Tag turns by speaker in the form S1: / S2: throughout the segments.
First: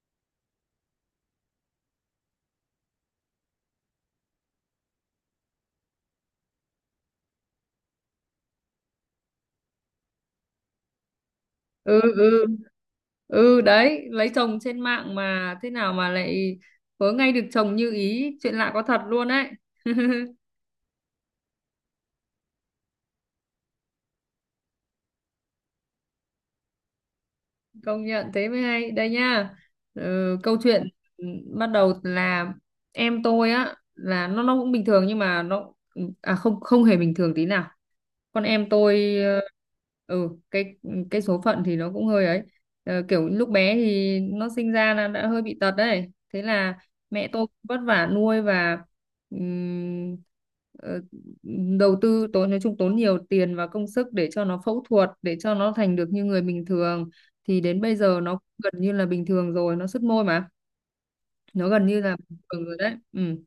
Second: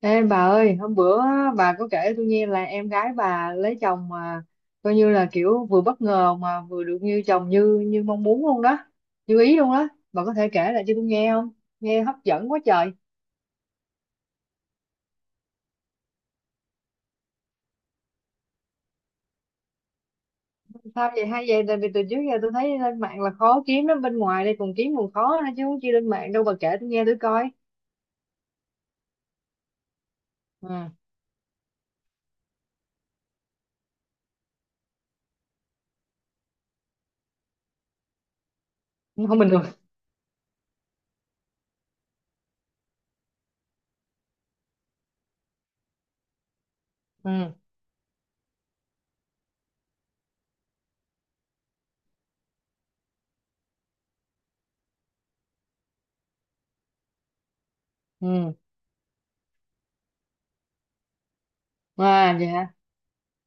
S1: Ê bà ơi, hôm bữa bà có kể tôi nghe là em gái bà lấy chồng mà coi như là kiểu vừa bất ngờ mà vừa được như chồng như như mong muốn luôn đó, như ý luôn đó. Bà có thể kể lại cho tôi nghe không?
S2: Ừ,
S1: Nghe hấp
S2: ừ,
S1: dẫn quá trời.
S2: ừ. Đấy, lấy chồng trên mạng mà thế nào mà lại vớ ngay được chồng như ý, chuyện lạ có thật luôn đấy.
S1: Sao vậy hay vậy? Tại vì từ trước giờ tôi thấy lên mạng là khó kiếm lắm, bên ngoài đây còn kiếm còn khó nữa, chứ không chi lên mạng đâu, bà kể tôi nghe tôi coi.
S2: Công nhận thế mới hay đây nha. Ừ, câu chuyện,
S1: Ừ,
S2: ừ, bắt đầu là em tôi á, là nó cũng bình thường nhưng mà nó, à không, không hề bình thường tí nào. Con em tôi,
S1: không bình thường.
S2: ừ cái cái số phận thì nó cũng hơi ấy. Ờ, kiểu lúc bé thì nó sinh ra là đã hơi bị tật đấy, thế là mẹ tôi
S1: Ừ,
S2: vất vả nuôi và ừm, ờ, đầu tư tốn, nói chung tốn nhiều tiền và công sức để cho nó phẫu thuật, để cho nó thành được như người bình thường. Thì đến bây giờ nó
S1: ừ.
S2: gần như là bình thường rồi, nó sứt môi mà, nó gần như là
S1: À
S2: bình
S1: vậy
S2: thường
S1: hả?
S2: rồi đấy, ừ.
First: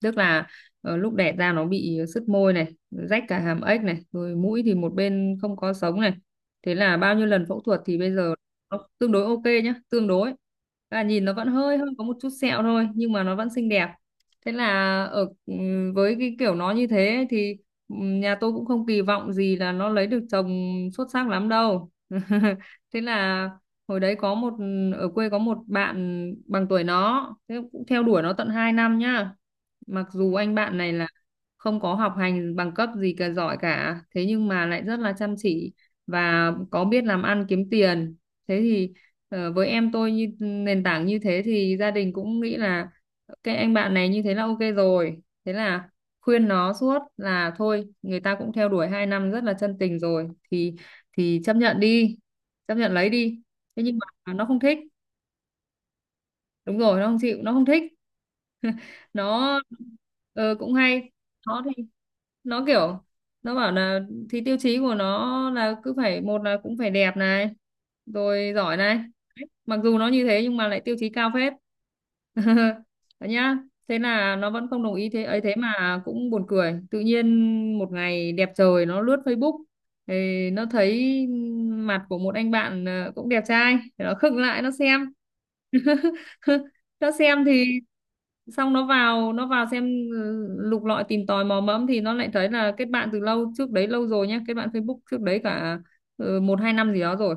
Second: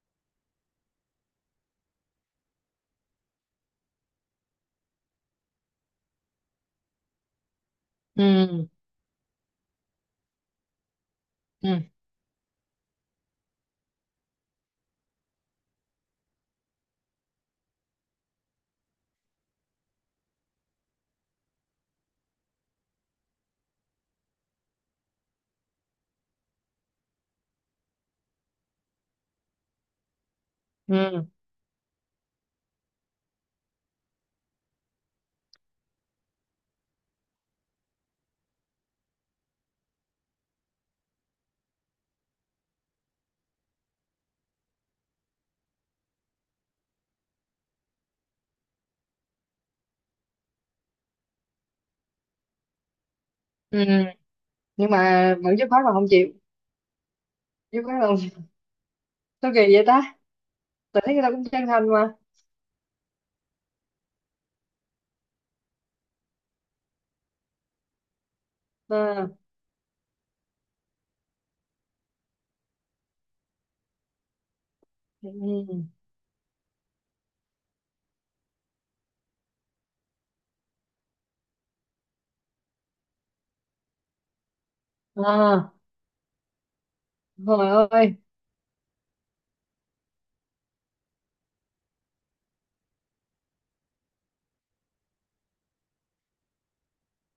S2: Tức là lúc đẻ ra nó bị sứt môi này, rách cả hàm ếch này, rồi mũi thì một bên không có sống này, thế là bao nhiêu lần phẫu thuật thì bây giờ
S1: Ừ,
S2: nó tương đối ok nhá, tương đối, và nhìn nó vẫn hơi
S1: ừ,
S2: hơi có một chút sẹo thôi nhưng mà nó vẫn xinh đẹp. Thế là ở với cái kiểu nó như thế ấy thì nhà tôi cũng không kỳ vọng gì là nó lấy được chồng xuất sắc lắm đâu. Thế là hồi đấy có một ở quê có một bạn bằng tuổi nó, thế cũng theo đuổi nó tận 2 năm nhá. Mặc dù anh bạn này là
S1: ừ,
S2: không có học hành bằng cấp gì cả giỏi cả, thế nhưng mà lại rất là chăm chỉ và có biết làm ăn kiếm tiền. Thế thì với em tôi như nền tảng như thế thì gia đình cũng nghĩ là cái anh bạn này như thế là ok rồi, thế là khuyên nó suốt là thôi, người ta cũng theo đuổi 2 năm rất là chân tình rồi thì chấp nhận đi, chấp nhận lấy đi. Thế nhưng
S1: ừ.
S2: mà nó không thích.
S1: Nhưng mà vẫn dứt khoát là không chịu.
S2: Đúng rồi, nó không chịu, nó không thích.
S1: Dứt khoát là không chịu. Sao
S2: Nó
S1: kỳ vậy ta?
S2: cũng
S1: Tôi
S2: hay.
S1: thấy người ta cũng
S2: Nó
S1: chân
S2: thì,
S1: thành mà.
S2: nó kiểu, nó bảo là thì tiêu chí của nó là cứ phải, một là cũng phải đẹp này, rồi giỏi này.
S1: À,
S2: Đấy, mặc dù nó như thế nhưng mà lại tiêu chí cao phết. Đấy nhá. Thế là nó vẫn không đồng ý thế ấy, thế
S1: ừ,
S2: mà cũng buồn cười, tự nhiên một ngày đẹp trời nó lướt Facebook thì nó thấy mặt của một anh bạn, cũng đẹp trai, thì nó khựng lại nó xem.
S1: à,
S2: Cho xem thì
S1: trời ơi,
S2: xong nó vào, xem, ừ, lục lọi tìm tòi mò mẫm thì nó lại thấy là kết bạn từ lâu trước đấy lâu rồi nhá, kết bạn Facebook trước đấy cả, ừ, một hai năm gì đó rồi.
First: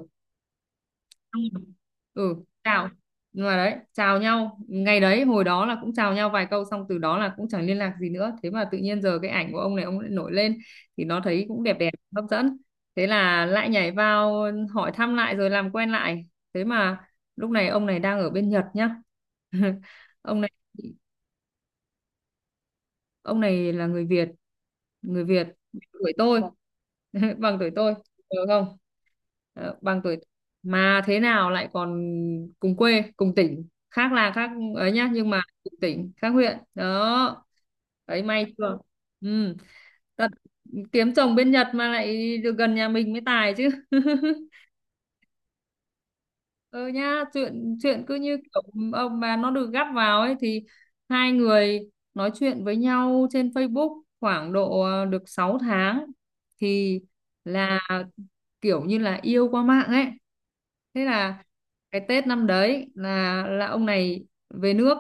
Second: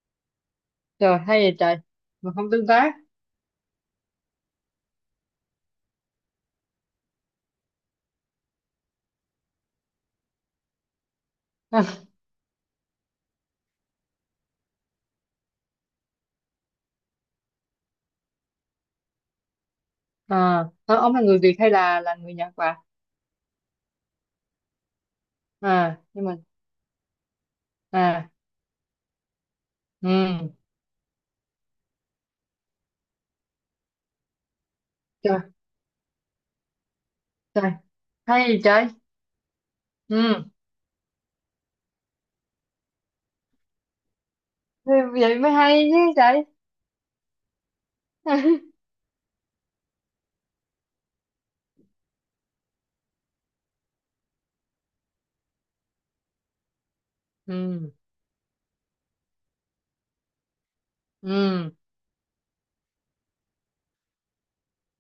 S1: trời hay vậy trời, mà
S2: ừ
S1: không tương
S2: chào
S1: tác.
S2: nhưng mà đấy, chào nhau ngày đấy hồi đó là cũng chào nhau vài câu xong từ đó là cũng chẳng liên lạc gì nữa, thế mà tự nhiên giờ cái ảnh của ông này ông lại nổi lên thì nó thấy cũng đẹp đẹp, hấp dẫn. Thế là lại nhảy vào hỏi thăm lại rồi làm quen lại. Thế mà lúc này ông này đang ở bên Nhật nhá. ông này
S1: à, à, ông là người Việt hay là người Nhật bà?
S2: ông này là người Việt, người Việt,
S1: À
S2: tuổi
S1: nhưng mà,
S2: tôi, bằng tuổi tôi
S1: à,
S2: được không? Ờ, bằng tuổi,
S1: ừ,
S2: mà thế nào lại còn cùng quê, cùng tỉnh khác là khác ấy nhá, nhưng
S1: trời,
S2: mà cùng tỉnh khác huyện đó.
S1: trời
S2: Đấy, may
S1: hay vậy
S2: chưa,
S1: trời.
S2: ừ. Thật,
S1: Ừ,
S2: kiếm chồng bên Nhật mà lại được gần nhà mình mới tài chứ.
S1: thế vậy mới hay chứ trời.
S2: Ừ nha, chuyện chuyện cứ như kiểu ông bà nó được gắp vào ấy, thì hai người nói chuyện với nhau trên Facebook khoảng độ được 6 tháng, thì là
S1: ừ,
S2: kiểu như là yêu qua mạng ấy. Thế là
S1: ừ,
S2: cái Tết năm đấy là ông này về nước.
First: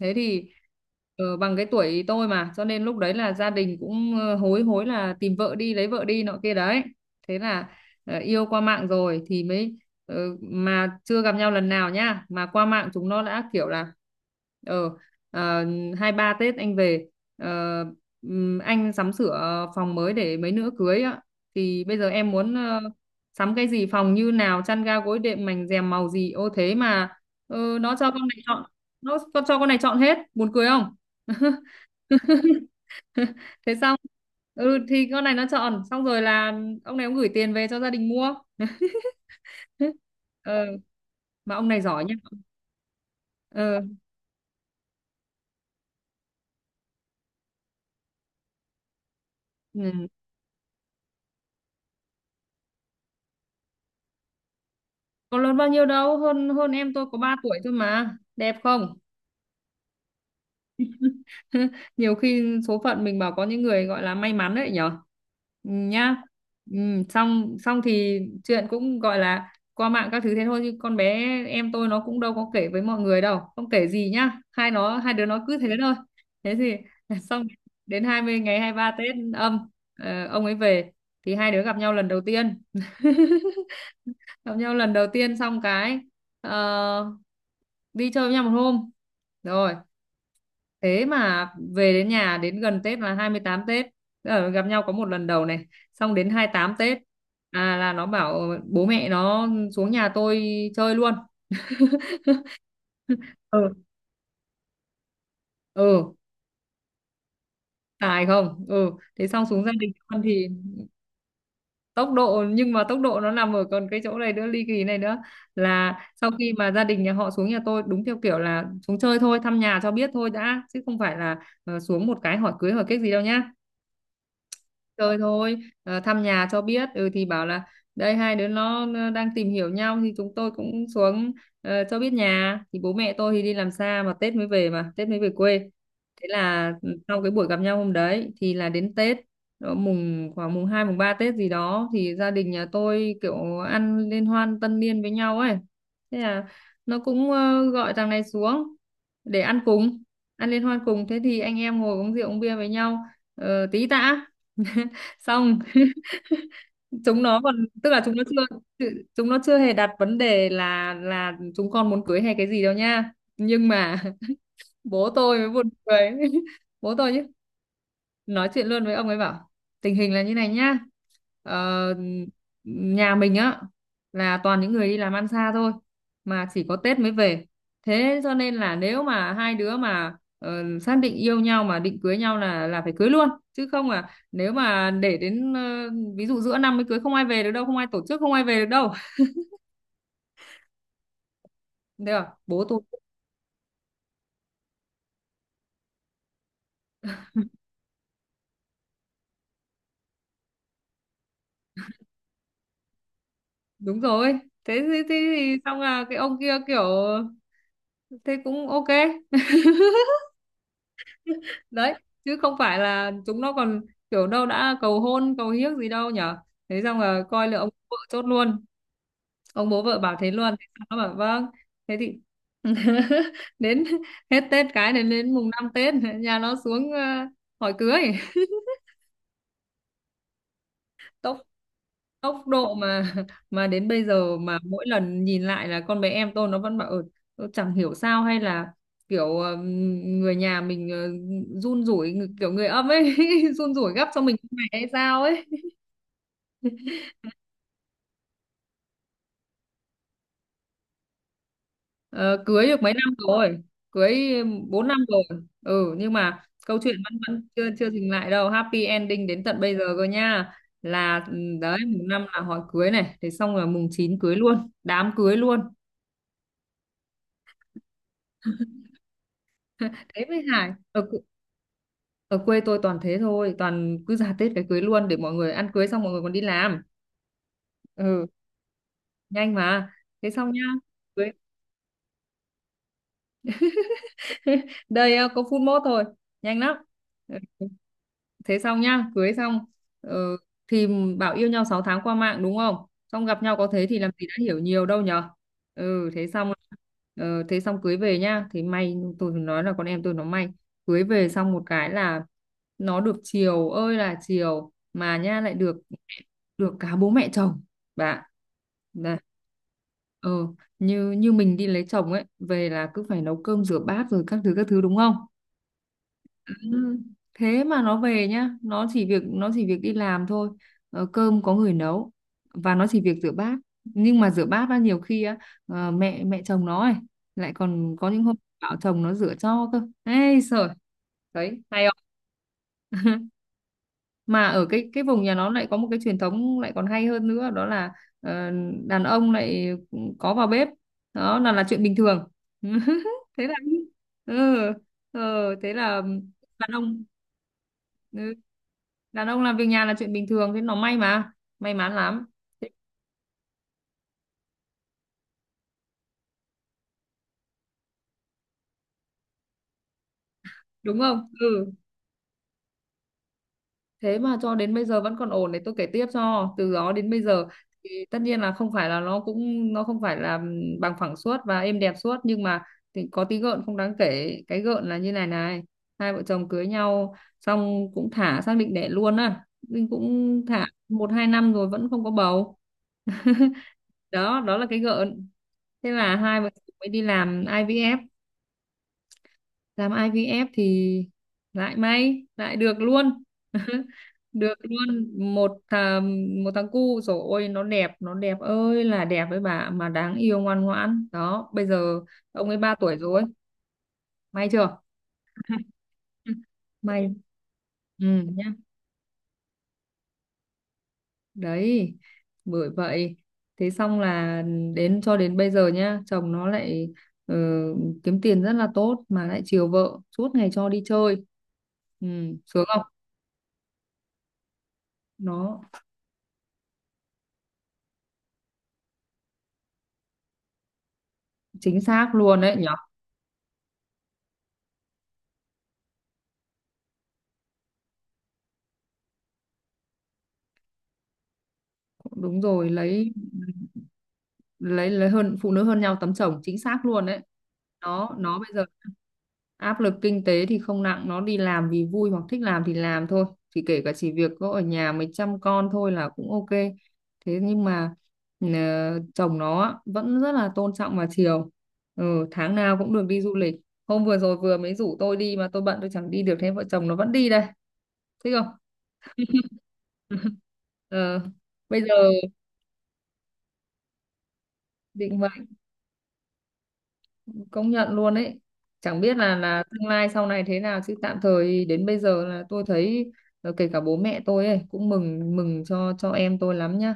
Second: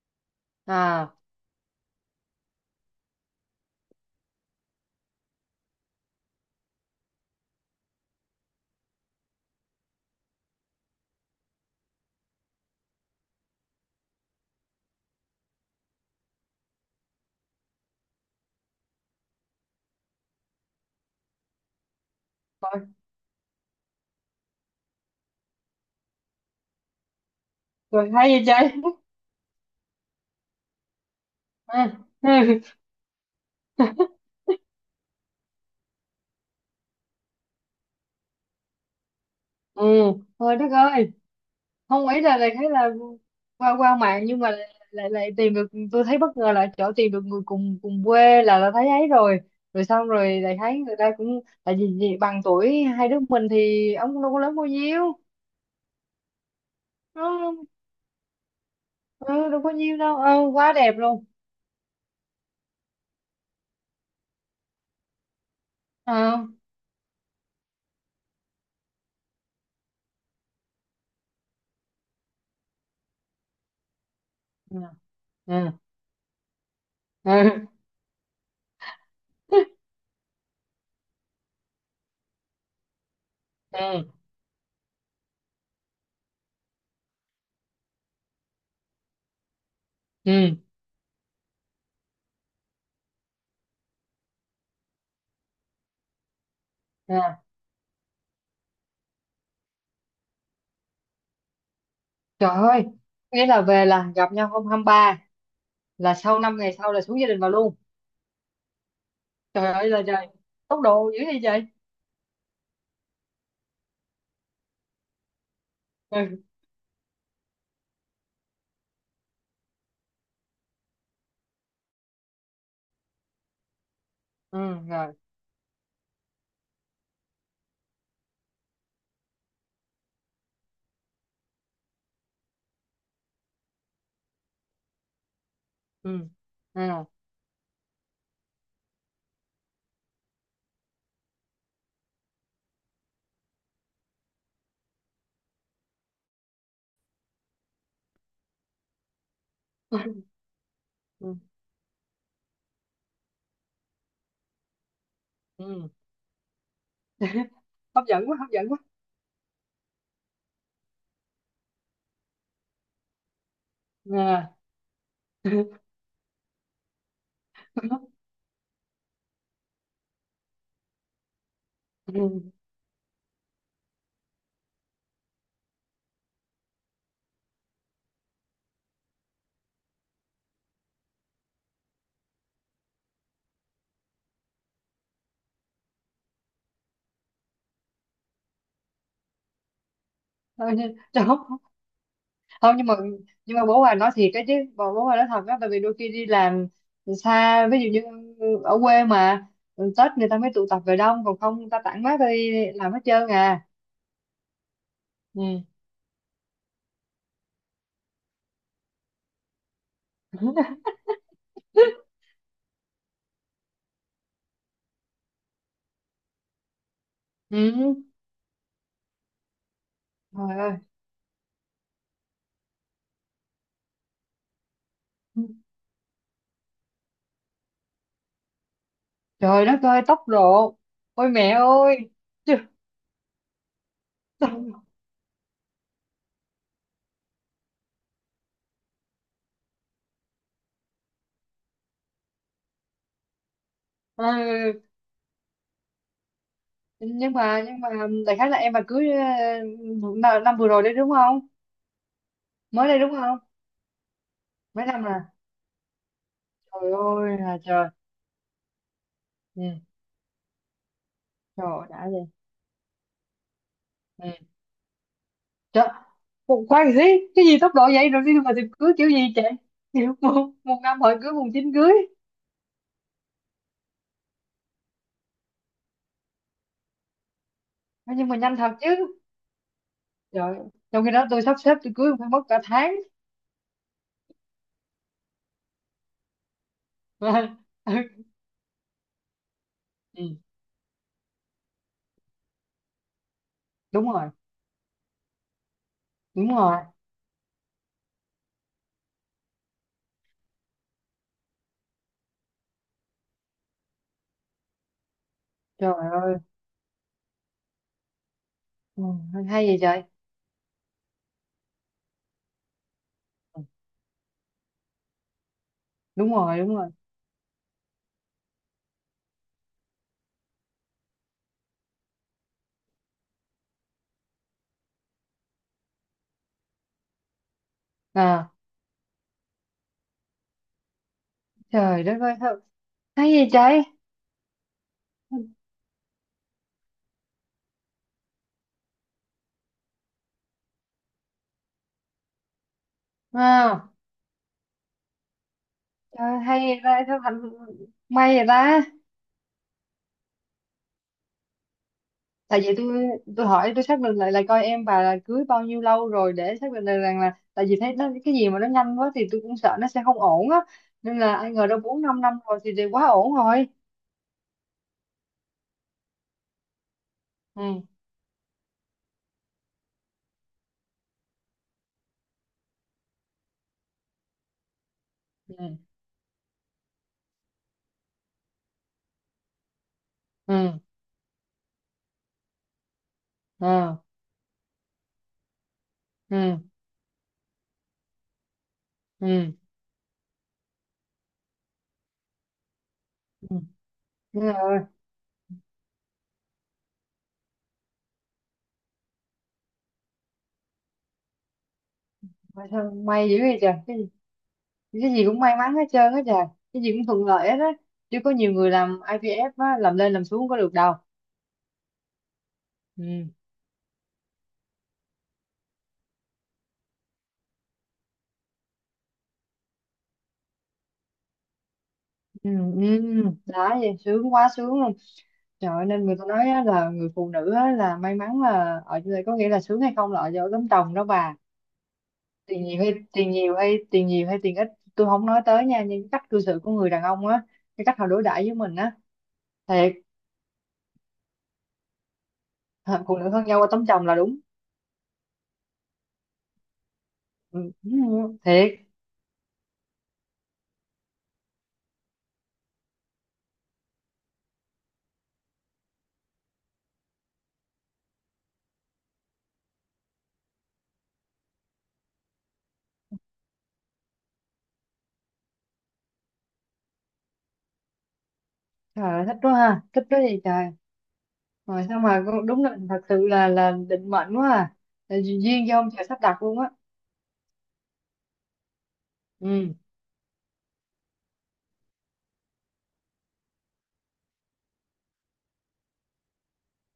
S2: Thế thì
S1: à,
S2: bằng cái tuổi tôi mà, cho nên lúc đấy là gia đình cũng hối hối là tìm vợ đi, lấy vợ đi nọ kia đấy. Thế là yêu qua mạng rồi thì mới, ờ, mà chưa gặp nhau lần nào nhá, mà qua mạng chúng nó đã kiểu là ờ ờ, 23 Tết anh về, ờ, anh sắm sửa phòng mới để mấy nữa cưới á, thì bây giờ em muốn
S1: rồi,
S2: sắm cái gì, phòng như nào, chăn ga gối đệm mành rèm màu gì, ô thế mà nó cho
S1: rồi
S2: con
S1: hay
S2: này
S1: vậy
S2: chọn.
S1: trời.
S2: Con cho con này chọn hết, buồn cười không?
S1: ừ,
S2: Thế xong ừ thì con này nó chọn xong rồi là ông này ông gửi tiền về cho gia đình mua.
S1: ừ, thôi
S2: ờ
S1: đất ơi.
S2: mà ông này giỏi
S1: Không,
S2: nhá.
S1: ý là lại thấy là qua
S2: ờ
S1: qua mạng nhưng mà lại lại, lại tìm được, tôi thấy bất ngờ là chỗ tìm được người cùng cùng quê là thấy ấy rồi. Rồi
S2: ừ.
S1: xong rồi lại thấy người ta cũng tại vì bằng tuổi hai đứa mình thì ông cũng đâu có lớn bao nhiêu.
S2: Có lớn bao nhiêu đâu, hơn hơn em tôi có 3 tuổi
S1: Nó
S2: thôi mà, đẹp không?
S1: ừ, đâu có nhiêu đâu, ừ, quá đẹp luôn.
S2: Nhiều khi số phận mình bảo có những người gọi là may mắn đấy nhở. Ừ, nhá.
S1: Ờ,
S2: Ừ, xong xong thì chuyện cũng gọi là qua mạng các thứ thế thôi, chứ con bé em tôi nó cũng đâu có kể với mọi người đâu, không kể gì nhá,
S1: ừ,
S2: hai đứa nó cứ thế
S1: ừ,
S2: thôi. Thế thì
S1: ừ,
S2: xong, đến 23 Tết âm, ông ấy về thì hai đứa gặp nhau lần đầu tiên.
S1: ừ,
S2: Gặp nhau lần đầu tiên xong cái ờ, đi chơi với nhau một hôm rồi.
S1: ừ,
S2: Thế mà về đến nhà, đến gần Tết là 28 Tết, gặp nhau có một lần đầu này, xong đến 28 Tết,
S1: ừ.
S2: à, là nó bảo bố mẹ nó xuống nhà tôi chơi luôn.
S1: Trời ơi, nghĩa là
S2: Ừ,
S1: về là gặp nhau hôm hai ba, là
S2: ừ,
S1: sau năm ngày sau là xuống gia đình vào luôn.
S2: tài không, ừ. Thế xong xuống gia
S1: Trời ơi
S2: đình
S1: là
S2: con
S1: trời,
S2: thì,
S1: tốc độ dữ vậy trời.
S2: tốc độ nhưng mà tốc độ nó nằm ở còn cái chỗ này nữa, ly kỳ này nữa, là sau
S1: Ừ,
S2: khi mà gia đình nhà họ xuống nhà tôi đúng theo kiểu là xuống chơi thôi, thăm nhà cho biết thôi đã, chứ không phải là xuống một cái hỏi cưới hỏi kết gì đâu nhá.
S1: ừ, rồi,
S2: Chơi thôi, thăm nhà cho biết. Ừ thì bảo là đây hai đứa nó đang tìm hiểu nhau thì chúng tôi cũng xuống cho biết nhà. Thì bố mẹ tôi thì đi làm xa mà Tết mới về quê.
S1: ừ,
S2: Thế là ừ,
S1: à,
S2: sau cái buổi gặp nhau hôm đấy thì là đến Tết, mùng 2 mùng 3 Tết gì đó, thì gia đình nhà tôi kiểu ăn liên hoan tân niên với nhau ấy. Thế là nó cũng gọi thằng này xuống để ăn cùng, ăn liên hoan cùng. Thế
S1: ừ,
S2: thì anh em ngồi uống rượu uống bia với nhau tí tã. Xong
S1: ừ.
S2: chúng nó còn, tức là
S1: hấp
S2: chúng nó
S1: dẫn quá, hấp dẫn quá.
S2: chưa hề đặt vấn đề là chúng con muốn cưới hay cái gì đâu nha, nhưng mà
S1: À,
S2: bố tôi mới buồn cười. Bố tôi nói chuyện luôn với ông ấy bảo tình hình là như này nhá, ờ,
S1: ừ.
S2: nhà mình á là toàn những người đi làm ăn xa thôi, mà chỉ có Tết mới về, thế cho nên là nếu mà hai đứa mà xác định yêu nhau mà định cưới nhau là phải cưới luôn chứ không, à nếu mà để đến, ví dụ giữa năm mới cưới, không ai về được đâu, không ai tổ chức, không ai về được đâu.
S1: Thôi nhưng- Trời, không.
S2: Thế à bố
S1: Không,
S2: tôi,
S1: nhưng mà, nhưng mà bố bà nói thiệt cái chứ, bố bố bà nói thật đó, tại vì đôi khi đi làm xa ví dụ như ở quê mà Tết người ta mới tụ tập về đông, còn không người ta tản mát đi làm hết trơn à.
S2: đúng rồi, thế thì
S1: Ừ.
S2: xong là cái ông kia kiểu thế cũng ok. Đấy, chứ không phải là chúng nó còn kiểu đâu, đã cầu hôn cầu hiếc gì đâu nhở. Thế xong là coi là ông
S1: ừ,
S2: bố vợ chốt luôn. Ông bố vợ bảo thế luôn,
S1: trời
S2: thế
S1: ơi,
S2: xong nó bảo vâng. Thế thì đến hết Tết, cái này đến mùng 5 Tết nhà nó xuống hỏi cưới.
S1: trời đất ơi tóc độ, ôi
S2: tốc
S1: mẹ ơi.
S2: tốc
S1: Chứ-
S2: độ mà, mà đến bây giờ mà mỗi lần nhìn lại là con bé em tôi nó vẫn bảo ừ, tôi chẳng hiểu sao, hay là kiểu người nhà mình run rủi, kiểu người âm ấy, run rủi gấp cho mình như này
S1: Ừ.
S2: hay sao ấy.
S1: Nhưng mà, nhưng mà đại khái là em mà cưới ờ, năm năm vừa rồi đấy đúng không?
S2: Ờ, cưới được
S1: Mới
S2: mấy
S1: đây đúng
S2: năm
S1: không?
S2: rồi, cưới 4
S1: Mấy
S2: năm
S1: năm là,
S2: rồi. Ừ nhưng mà câu
S1: trời
S2: chuyện vẫn
S1: ơi
S2: vẫn
S1: là
S2: chưa
S1: trời.
S2: chưa dừng lại đâu, happy ending đến tận
S1: Ừ.
S2: bây giờ cơ nha. Là ừ,
S1: Trời
S2: đấy
S1: ơi,
S2: mùng
S1: đã vậy.
S2: năm là hỏi cưới này, thế xong là mùng 9
S1: Ừ.
S2: cưới luôn, đám cưới luôn.
S1: Trời, một khoan gì, cái gì tốc độ vậy rồi đi mà tìm cưới kiểu gì chị? Kiểu
S2: Thế mới
S1: một,
S2: hài,
S1: một năm hỏi cưới, mùng chín cưới.
S2: ở quê tôi toàn thế thôi, toàn cứ ra Tết cái cưới luôn để mọi người ăn cưới xong mọi người còn đi làm.
S1: Nói
S2: Ừ
S1: nhưng mà nhanh thật chứ.
S2: nhanh mà. Thế xong
S1: Trời,
S2: nhá
S1: trong khi đó
S2: cưới,
S1: tôi sắp xếp tôi cưới phải mất cả tháng.
S2: đây có phút mốt thôi, nhanh lắm. Ừ, thế Xong nhá, cưới xong. ờ,
S1: ừ.
S2: thì bảo yêu nhau 6 tháng qua mạng, đúng không? Xong gặp nhau có thế thì làm
S1: Đúng
S2: gì
S1: rồi,
S2: đã hiểu nhiều đâu nhở. Ừ, thế xong.
S1: đúng rồi.
S2: Thế xong cưới về nhá, thì may, tôi nói là con em tôi nó may. Cưới về xong một cái là nó được chiều ơi là chiều, mà nha, lại được,
S1: Trời ơi.
S2: được cả bố mẹ chồng, bạn.
S1: Ừ.
S2: Nè,
S1: Hay vậy trời.
S2: ừ, như như mình đi lấy chồng ấy, về là cứ phải nấu
S1: Ừ.
S2: cơm rửa bát rồi các thứ đúng không?
S1: Đúng rồi, đúng rồi.
S2: Ừ. Thế mà nó về nhá, nó chỉ việc đi làm thôi. Cơm có người nấu, và nó chỉ việc rửa bát. Nhưng mà rửa bát á, nhiều khi á, mẹ mẹ chồng nó ấy lại còn có những hôm
S1: À,
S2: bảo chồng nó rửa cho cơ, ê sợ. Đấy, hay
S1: trời
S2: không?
S1: đất ơi, thật. Hay vậy trời.
S2: Mà ở cái vùng nhà nó lại có một cái truyền thống lại còn hay hơn nữa, đó là ờ, đàn ông lại có vào bếp, đó là chuyện bình thường. Thế là,
S1: Wow.
S2: ừ, ừ, thế là
S1: Trời,
S2: đàn
S1: hay ra
S2: ông,
S1: sao thành,
S2: ừ,
S1: may vậy ta.
S2: đàn ông làm việc nhà là chuyện bình thường. Thế nó may mà, may mắn lắm.
S1: Tại
S2: Thế-
S1: vì tôi hỏi tôi xác định lại là coi em bà là cưới bao nhiêu lâu rồi để xác định được rằng là, tại vì thấy nó cái gì mà nó nhanh quá thì tôi cũng sợ nó sẽ không ổn á.
S2: Đúng
S1: Nên
S2: không?
S1: là ai ngờ
S2: Ừ,
S1: đâu 4 5 năm rồi thì quá ổn rồi.
S2: thế mà cho đến bây giờ vẫn còn ổn, để tôi kể tiếp cho. Từ đó đến bây giờ
S1: Ừ,
S2: thì tất nhiên là không phải là nó không phải là bằng phẳng suốt và êm đẹp suốt, nhưng mà thì có tí gợn không đáng kể. Cái gợn là như này này:
S1: ừ,
S2: hai vợ chồng cưới nhau xong cũng thả, xác định đẻ luôn á, nhưng cũng thả
S1: ừ,
S2: 1-2 năm rồi vẫn không có bầu.
S1: ừ,
S2: Đó, đó là cái gợn. Thế là hai vợ
S1: ừ,
S2: chồng mới đi làm IVF.
S1: ừ.
S2: Làm IVF thì lại may, lại được luôn.
S1: Ừ. Đúng
S2: Được
S1: rồi.
S2: luôn một thằng cu rồi. Ôi, nó đẹp, nó đẹp ơi là đẹp, với bà, mà đáng yêu, ngoan ngoãn đó. Bây giờ ông ấy
S1: Mà
S2: ba
S1: sao
S2: tuổi rồi,
S1: may dữ vậy trời.
S2: may chưa?
S1: Cái gì cũng may mắn hết trơn á
S2: Ừ.
S1: trời. Cái gì cũng
S2: May,
S1: thuận lợi hết á.
S2: ừ,
S1: Chứ có nhiều
S2: nhá,
S1: người làm IVF á, làm lên làm xuống có được đâu.
S2: đấy, bởi vậy.
S1: Ừ.
S2: Thế xong là cho đến bây giờ nhá, chồng nó lại ờ, kiếm tiền rất là tốt, mà lại chiều vợ, suốt ngày cho đi chơi. Ừ,
S1: Ừ,
S2: sướng không?
S1: ừ, đó vậy sướng quá, sướng luôn.
S2: Nó
S1: Trời ơi, nên người ta nói á, là người phụ nữ á, là may mắn là ở chỗ này, có nghĩa là sướng hay không là ở chỗ tấm chồng đó bà.
S2: chính xác luôn đấy
S1: Tiền
S2: nhở.
S1: nhiều hay tiền nhiều hay tiền nhiều hay tiền ít, tôi không nói tới nha, nhưng cái cách cư xử của người đàn ông á, cái cách họ đối đãi với mình á, thiệt.
S2: Đúng rồi,
S1: Hả,
S2: lấy
S1: phụ nữ hơn nhau qua tấm chồng là đúng.
S2: lấy lấy hơn, phụ nữ hơn nhau tấm chồng, chính xác luôn đấy.
S1: Ừ, ừ,
S2: Nó bây giờ
S1: thiệt.
S2: áp lực kinh tế thì không nặng, nó đi làm vì vui hoặc thích làm thì làm thôi, thì kể cả chỉ việc có ở nhà mới chăm con thôi là cũng ok. Thế nhưng mà ờ, chồng nó á, vẫn rất là tôn trọng và chiều. Ừ, tháng nào cũng được đi du lịch. Hôm vừa rồi vừa mới rủ tôi đi mà tôi bận, tôi chẳng đi được, thế vợ chồng nó vẫn đi đây. Thích không?
S1: Trời ơi, thích quá ha, thích quá gì trời.
S2: ờ, Bây
S1: Rồi
S2: giờ
S1: sao mà con- đúng là thật sự là định mệnh quá à.
S2: định,
S1: Là duyên do ông trời sắp đặt luôn á.
S2: công nhận luôn ấy. Chẳng biết là
S1: Ừ,
S2: tương lai sau này thế nào, chứ tạm thời đến bây giờ là tôi thấy kể cả bố mẹ tôi ấy cũng mừng mừng cho em tôi lắm nhá.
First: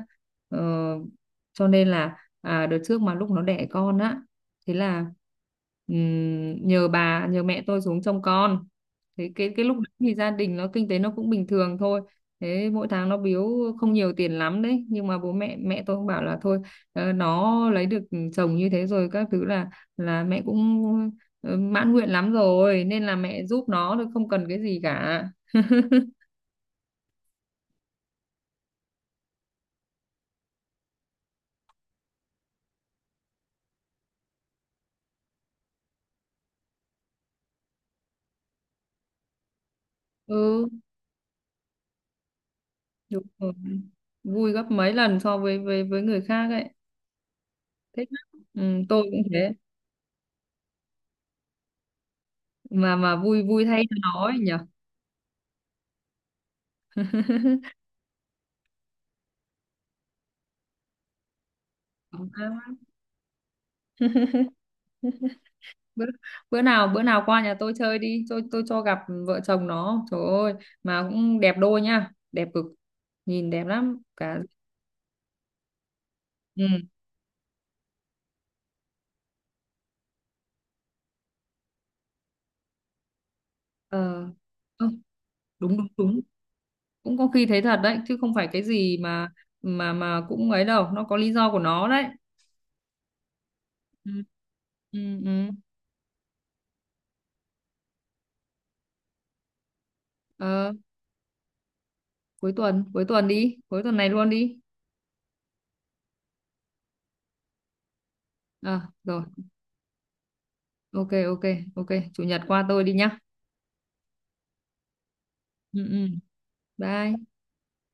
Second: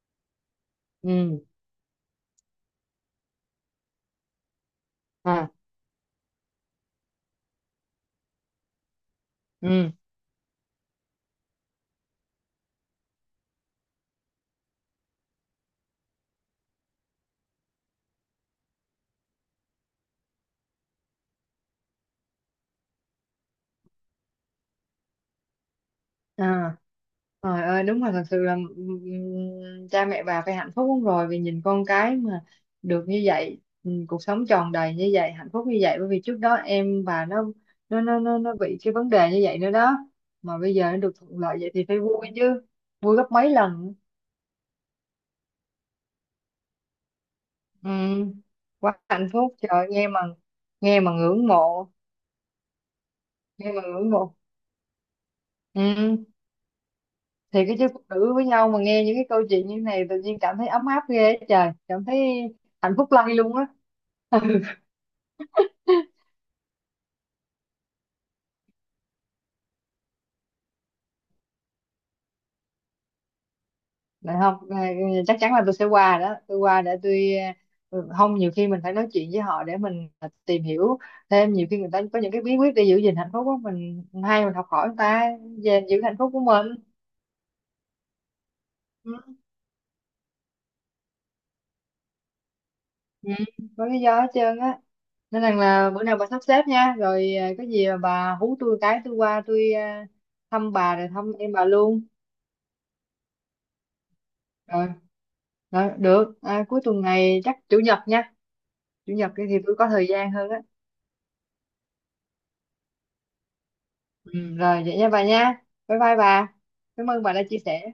S2: ờ,
S1: ừ,
S2: cho nên là à, đợt trước mà lúc nó đẻ con á, thế là
S1: à,
S2: nhờ mẹ tôi xuống trông con. Thế cái lúc
S1: ừ,
S2: đấy thì gia đình nó kinh tế nó cũng bình thường thôi, thế mỗi tháng nó biếu không nhiều tiền lắm đấy. Nhưng mà bố mẹ mẹ tôi cũng bảo là thôi, nó lấy được chồng như thế rồi các thứ, là mẹ cũng mãn nguyện lắm rồi, nên là mẹ giúp nó thôi, không cần cái gì cả.
S1: à, trời ơi đúng là thật sự là cha mẹ bà phải hạnh phúc lắm rồi, vì nhìn con cái mà được như vậy, cuộc sống tròn đầy như vậy, hạnh phúc như vậy, bởi vì trước đó em bà nó bị cái vấn đề như vậy nữa đó. Mà
S2: Ừ,
S1: bây giờ nó được thuận lợi vậy thì phải vui chứ, vui
S2: đúng
S1: gấp mấy
S2: rồi.
S1: lần.
S2: Vui gấp mấy lần so với với người khác ấy, thích
S1: Ừm,
S2: lắm. Ừ,
S1: quá
S2: tôi cũng
S1: hạnh
S2: thế.
S1: phúc, trời ơi, nghe mà ngưỡng mộ,
S2: Mà vui, vui
S1: nghe mà
S2: thay cho
S1: ngưỡng
S2: nó
S1: mộ.
S2: ấy nhỉ.
S1: Ừ, thì cái chứ phụ nữ với nhau mà nghe những cái câu chuyện như này tự nhiên cảm thấy ấm áp ghê á trời, cảm thấy
S2: Đúng không?
S1: hạnh phúc lây luôn á.
S2: bữa, bữa nào qua nhà tôi chơi đi, tôi cho gặp vợ chồng nó. Trời ơi, mà cũng đẹp đôi nha, đẹp cực, nhìn đẹp lắm
S1: Này
S2: cả.
S1: không à, chắc chắn là tôi sẽ qua đó, tôi
S2: Ừ.
S1: qua để tôi, ừ, không nhiều khi mình phải nói chuyện với họ để mình à, tìm hiểu thêm, nhiều khi người ta có những cái bí quyết để giữ gìn hạnh phúc của mình
S2: Ờ,
S1: hay mình học
S2: ờ,
S1: hỏi người ta
S2: đúng đúng
S1: về giữ hạnh
S2: đúng.
S1: phúc của mình.
S2: Cũng có khi thấy thật đấy, chứ không phải cái gì mà
S1: Ừ.
S2: mà mà cũng ấy đâu, nó có lý do của nó đấy.
S1: Ừ. Có lý
S2: Ừ.
S1: do hết trơn á.
S2: Ừ,
S1: Nên
S2: ừ.
S1: rằng là bữa nào bà sắp xếp nha, rồi à, có gì mà bà hú tôi cái, tôi qua tôi à,
S2: Ờ,
S1: thăm bà rồi thăm em bà luôn.
S2: cuối tuần, cuối tuần đi, cuối tuần này luôn đi.
S1: Rồi, rồi được. À, cuối tuần này chắc chủ nhật nha.
S2: Ờ,
S1: Chủ
S2: rồi.
S1: nhật kia thì tôi có thời gian hơn á.
S2: Ok, ok, ok. Chủ nhật qua tôi đi nhá.
S1: Ừ, rồi vậy nha bà nha.
S2: Ừ,
S1: Bye
S2: ừ.
S1: bye bà. Cảm ơn bà
S2: Bye.
S1: đã chia sẻ.